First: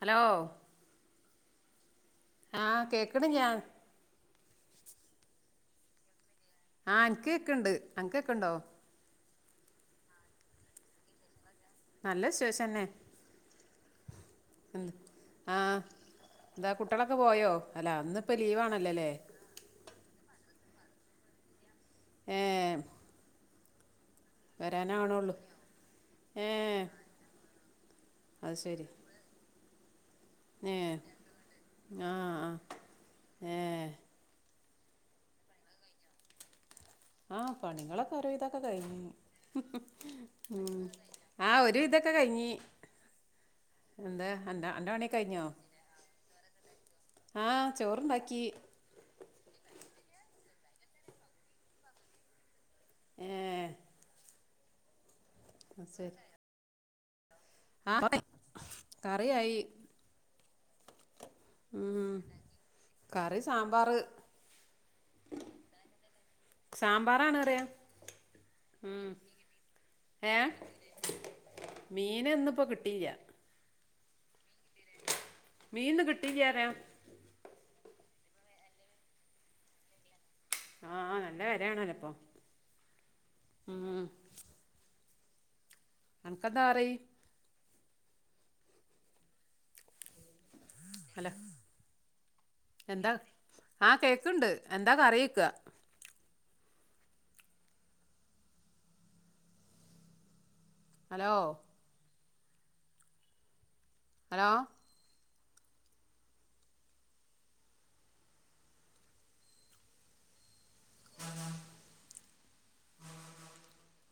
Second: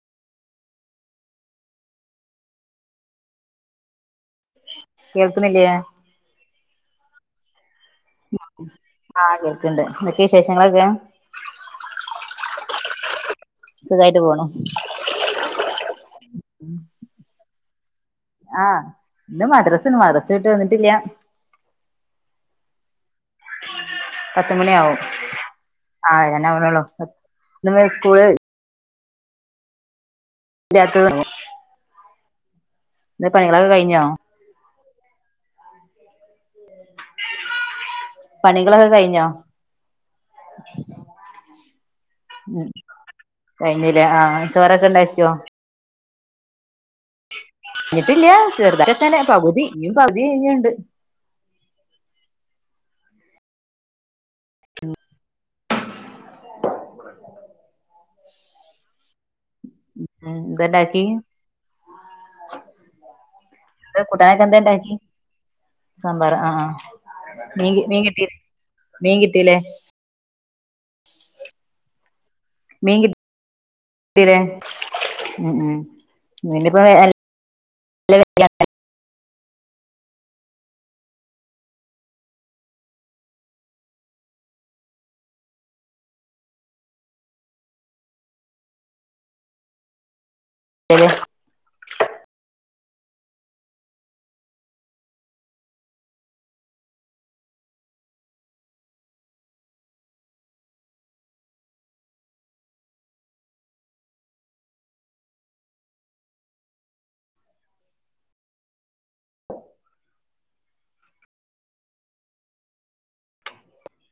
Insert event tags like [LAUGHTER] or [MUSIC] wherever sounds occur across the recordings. Hello? ആഹ് കേക്കണ്ല്ല. കേൾക്കുന്നില്ലേ? ആ ഇൻ ക്ക് ക്കെക്ക്ണ്ണ്ണ്ട്. അനക്ക്കേക്ക്ണ്ണ്ടോ? ണ്ട് എന്തൊക്കെ വിശേഷങ്ങളൊക്കെ? നല്ല വിശേഷന്നെ സുഖായിട്ട് പോണു ആ എന്താ കുട്ട്യോളൊക്കെ പോയോ അല്ലാ ഇന്നിപ്പോ ലീവാണല്ലോല്ലേ? ല്ല എഏ പത്തുമണി ആവും ആ ഏ നാവോണൊള്ളു അത് ശരി ഏ ആ ആ ന്ന് ഏ പണീളൊക്കെ കഴിഞ്ഞോ ആഹ പണികളൊക്കെ ഒരുവിതൊക്കെ പണികളൊക്കെ കഴിഞ്ഞു കഴിഞ്ഞോ ഉ ആ ഒരുവിതക്ക ക്കെ കഴിഞ്ഞി ഉം കഴിഞ്ഞില്ലേ ആ ചോറൊക്കെ ണ്ടാക്കിയോ ആ ഞ്ഞിട്ടില്ല ചോറുണ്ടാക്കി ല്ല ചെറുതായി തന്നെ പകുതി ഇനും പകുതി ഇുണ്ട് ഏ ഉ അ ശരി ആ് കറിയായി ന്ത ണ്ടാക്കി ഉം കറി സാമ്പാറ് സാമ്പാറ ആ ആ സാമ്പാറാണ് പറയാ മീൻ കിട്ടിയില്ലേ മീൻ കിട്ടീലേ ഏ മീന് ഇന്നിപ്പോ കിട്ടില്ല്യാ മീനിന്ന് [UNINTELLIGIBLE] കിട്ടിയില്ല പറയാ [UNINTELLIGIBLE] ആഹ നല്ല കരയാണല്ലേപ്പൊ ആ അണക്കെന്താ കറി ശരി അല്ല എന്താ ആ കേക്കുണ്ട് എന്താ കറിയിക്ക ഹലോ ഹലോ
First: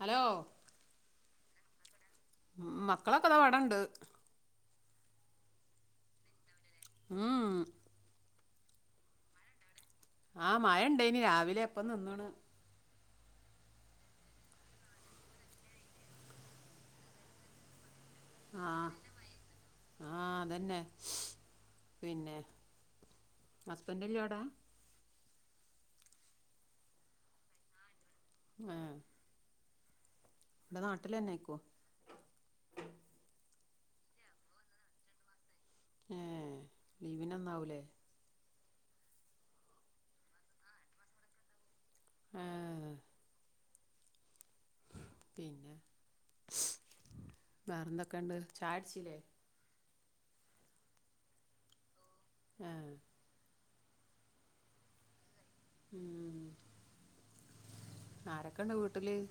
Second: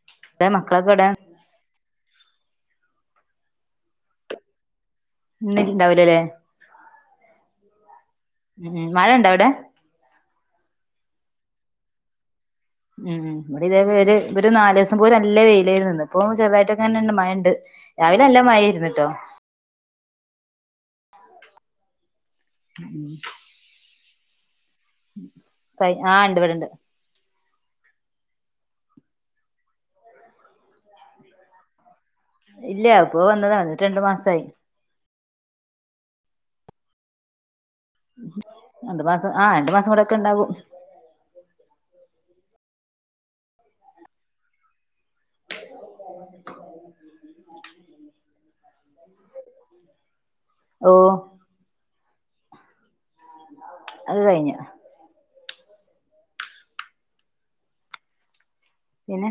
ഹലോ അതെ മക്കളൊക്കെ എവടെ മക്കളൊക്കെ അതാ ഇവടണ്ട് ഇന്നുണ്ടാവില്ലല്ലേ ഉം ഉം മഴ ഇണ്ടോ അവിടെ ആഹ മഴ ഇണ്ട ഇനി രാവിലെ എപ്പ നിന്നാണ് ഉം ഇവിടി ഇതേ ഒരു നാല് ദിവസം പോലും അല്ലേ വെയിലായിരുന്ന് ഇപ്പൊ ചെറുതായിട്ടൊക്കെ മഴയിണ്ട് രാവിലെ എല്ലാ മഴയായിരുന്ന്ട്ടോ അന്നെ പിന്നെ [UNINTELLIGIBLE] [UNINTELLIGIBLE] കൈ ആഹ് ഇണ്ട് ഇവിടിണ്ട് ആഹ ഇവിടെ നാട്ടിലന്നെ ഇക്കോ ഇല്ല്യാ അപ്പ വന്നതാ വന്നിട്ട് രണ്ടു മാസായി ഏ ലീവിൻ വന്നാവൂലേ രണ്ടു മാസം ആ രണ്ടു മാസം ഇവടൊക്കെ ഇണ്ടാവും ആ [UNINTELLIGIBLE] വേറെ എന്തൊക്കെ ഉണ്ട് ചായടിച്ചില്ലേ ഓ ആ അത് കഴിഞ്ഞു [UNINTELLIGIBLE] പിന്നെ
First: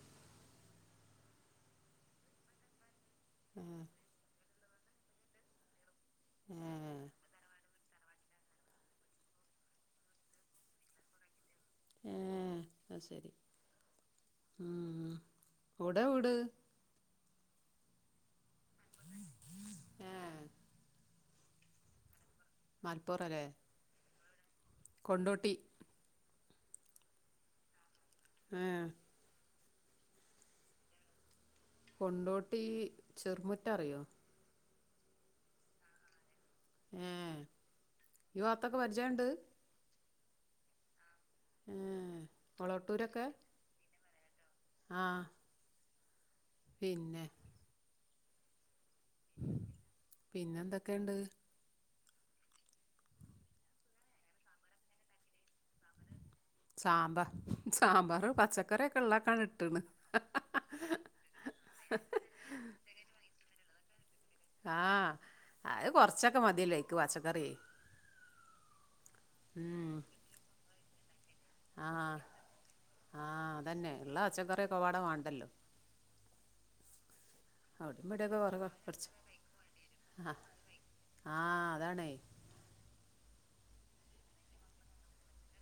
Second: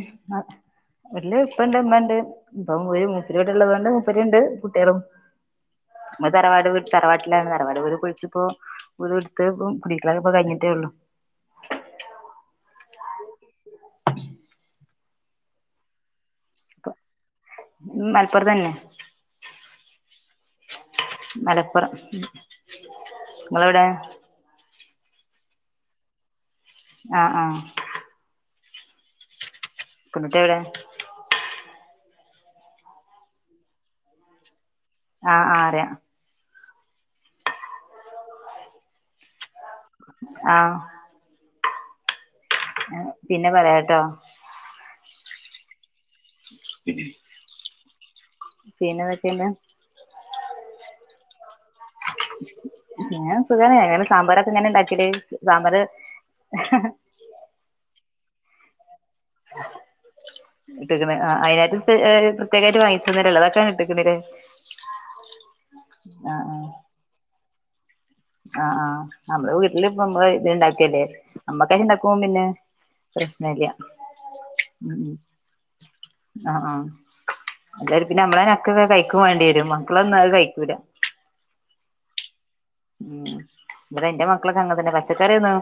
വീട്ടില് ഇപ്പയിണ്ട് ഇമ്മണ്ട് ഇപ്പം ഒരു വീട്ടള്ളത് കൊണ്ട് മുപ്പരി ഉണ്ട് കുട്ടികളും. നമ്മ ഏ തറവാട് തറവാട്ടിലാണ് തറവാട് [UNINTELLIGIBLE] ആഹ അ ശരി എവട വീട് അപ്പൊ മലപ്പുറതന്നെ ഏ മലപ്പുറം മലപ്പുറല്ലേ നിങ്ങളെവിടെ കൊണ്ടോട്ടി ആ ആ ആ കൊണ്ടോട്ടി എവിടെ കൊണ്ടോട്ടീ ചെറുമുറ്റ അറിയോ ആ ആ അറിയ മം ഈവാത്തൊക്കെ പരിചയംണ്ട്. ആഹ ഉം ആ പിന്നെ പറയാട്ടോ ആ പിന്നെ പിന്നെന്തൊക്കെയുണ്ട് പിന്നെ എന്തൊക്കെയുണ്ട്. ഞാൻ സുഖാണ് അങ്ങനെ സാമ്പാറൊക്കെ ഇങ്ങനെ ഇണ്ടാക്കിട്ട് സാമ്പാറ് സാമ്പാ സാമ്പർ പച്ചക്കറിക്കോ ഇട്ടക്ക്ണ് ആ അതിനായിട്ട് പ്രത്യേകിച്ച് വാങ്ങിച്ചന്നേരം ഉള്ളതൊക്കെ ആഹ് അത് കൊറച്ചൊക്കെ ആഹ് ആഹ് മതിയല്ലേ അയ്ക്ക് പച്ചക്കറി ആഹ് ആ നമ്മുടെ വീട്ടില് ഉം ഇപ്പമ്മ ഇത് ഇണ്ടാക്കിയല്ലേ, നമ്മക്കായ്ന് ആഹ് ഇണ്ടാക്കും പിന്നെ പ്രശ്ന ആഹ് ഇല്ല അതന്നെ ഉള്ള പച്ചക്കറിക്കൊപ്പാടെ വേണ്ടല്ലോ? ആഹ ആ അത പിന്നെ ഇബടിയൊക്കെ കൊറേ നമ്മളെക്കെ കൊറച്ച് കഴിക്കൻ വേണ്ടി വരും മക്കളൊന്നുംഅത്കൈക്കൂലാ. അതാണെ, ഉം എന്റെ മക്കളൊക്കെ അങ്ങൻതന്നെ പച്ചക്കറിന്നും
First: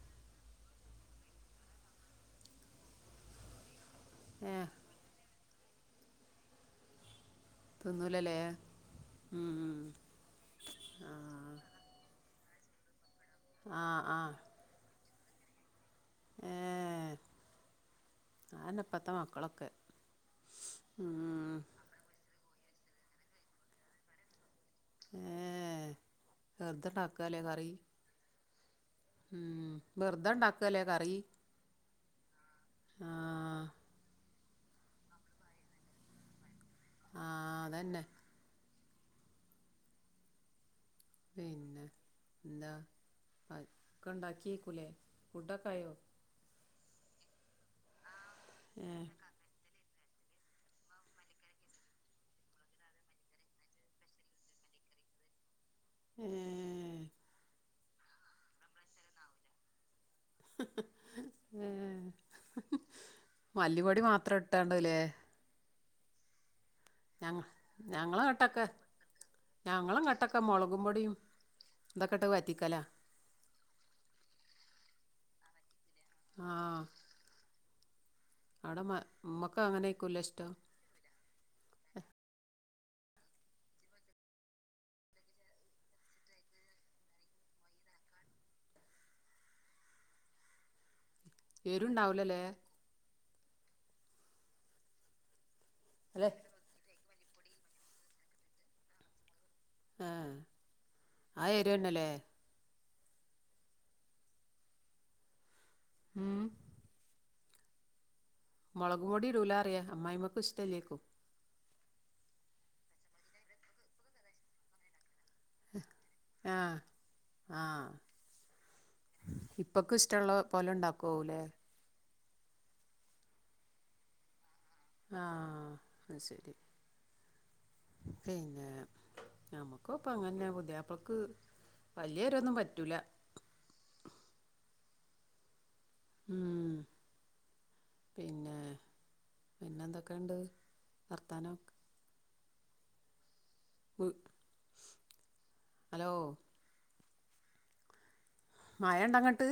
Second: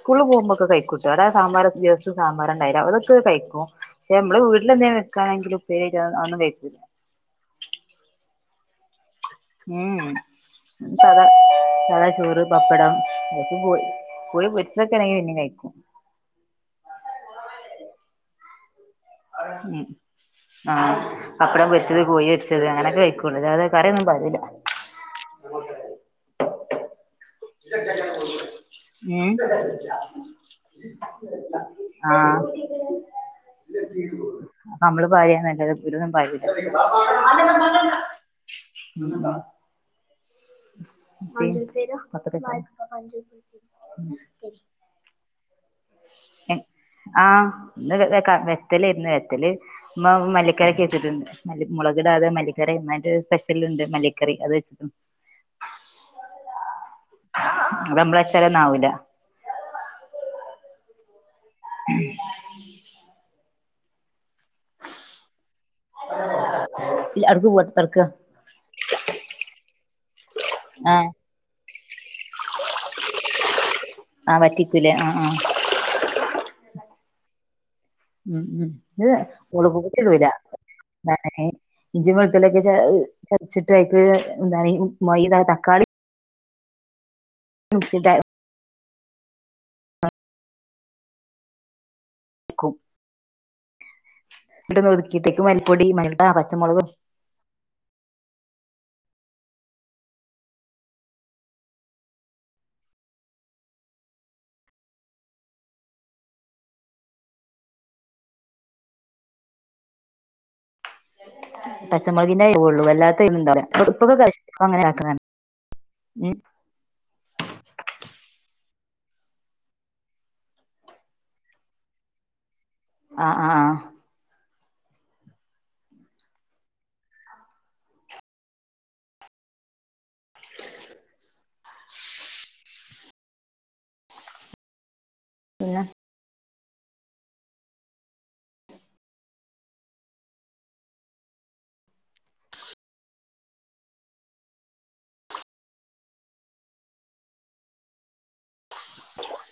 സ്കൂളിൽ പോകുമ്പോക്കെ കഴിക്കൂ ന്റെടെസാമ്പാർ ദിവസം സാമ്പാറ ഉണ്ടായിലോ അതൊക്കെ കഴിക്കും. പക്ഷെ നമ്മള് ഏഹ് വീട്ടിലെന്തേും വെക്കായാണെങ്കിൽ ഉപ്പേരി അഒന്നും കഴിക്കില്ല. തിന്നൂലല്ലേ? ഉം ഉംസദാ ആഹ് സദാ ചോറ് പപ്പടം പോയി ആഹ് ആഹ് സ്ക്കൂൾ പോരിച്ചക്കെണെങ്കി പിന്നെ കഴിക്കും. താന ഉ ആഹ ഉം പപ്പടം പൊരിച്ചത് കോഴരിച്ച ചെത് അങ്ങനെയൊക്കെ വെക്കുള്ളൂ അല്ലാതെ കറിയൊന്നും [UNINTELLIGIBLE] ഹ [UNINTELLIGIBLE] കറി. ഉം വെറുതെണ്ടാക്കല്ലേ കറി ഏ ആ ആഹ് അപ്പ നമ്മള് പാര്യയനല്ലാതെ ഇബരന്നും പരുല്ല. ആഹ് അതന്നെ [UNINTELLIGIBLE] [UNINTELLIGIBLE] പിന്നെ എന്താ ഒക്കെ ഉണ്ടാക്കിയേക്കൂലേ ഫുഡൊക്കെ ആയോ ആഹ ഇന്ന് ക വെത്തല് ഏഹ് ഇന്ന് വെത്തല് ഇമ്മ മല്ലിക്കരക്ക് വെച്ചിട്ടുണ്ട്. മുളകിടാതെ മല്ലിക്കര എന്നി് സ്പെഷ്യൽണ്ട് മല്ലിക്കറി അത് വെച്ചിട്ടുണ്ട്. ഉം നമ്മളച്ചലൊന്നാവൂല. മല്ലിപൊടി മാത്രം ഇട്ടാണ്ടല്ലേ. [UNINTELLIGIBLE] ഞങ്ങ അടുക്ക് പോവാ തൊടക്ക് ഞങ്ങളെങ്ങ്ട്ടക്കെ ഞങ്ങളെങ്ങ്ട്ടക്കെ മുളകും ആഹ് പൊടിയും ഇതെക്കെട്ട് വറ്റിക്കല് ആഹ് വറ്റിക്കൂലേ ആഹ ആഹ ആ ഉം ഉ മുളകുപൊടി അങ്ങനെയായിരിക്കൂല്ലേ ഇടൂല ഇഷ്ടം ഇഞ്ചി വെളുത്തുള്ളി ഒക്കെ ചതച്ചു അതിലേക്കു ചതച്ചിട്ടു എന്താണ് അത്തിലേക്ക് മൈത തക്കാളി മിസ്സാക്കും എരു ഉണ്ടാവൂലലേ ഇവിടെ ഒതുക്കിട്ടേക്ക് മല്ലിപ്പൊടി മൈദ അല്ലെ പച്ചമുളകും ആഹ ആ ഏരുന്നല്ലേ ഉം മുളക് പൊടി ഇടൂലറിയ അമ്മായിമ്മക്ക ഇഷ്ടല്ലേക്കും പച്ചമുളകിന്റെ ഉള്ളു വല്ലാത്ത ഇപ്പൊക്കെ അങ്ങനെ ഉം ആ ആ ഉപ്പാക്ക് ഇഷ്ടമുള്ള പോലെ ഉണ്ടാക്കല്ലേ ആഹ് ആഹ് ആഹ് ശരി പിന്നെ നമക്കും അങ്ങനെ പുതിയപ്പൾക്ക് വല്യരൊന്നും പറ്റൂല പിന്നെ ഉം പിന്നെ ഏ പിന്നെ എന്തൊക്കെയുണ്ട് വർത്താനം ഹലോ മഴ ഉണ്ടങ്ങട്ട്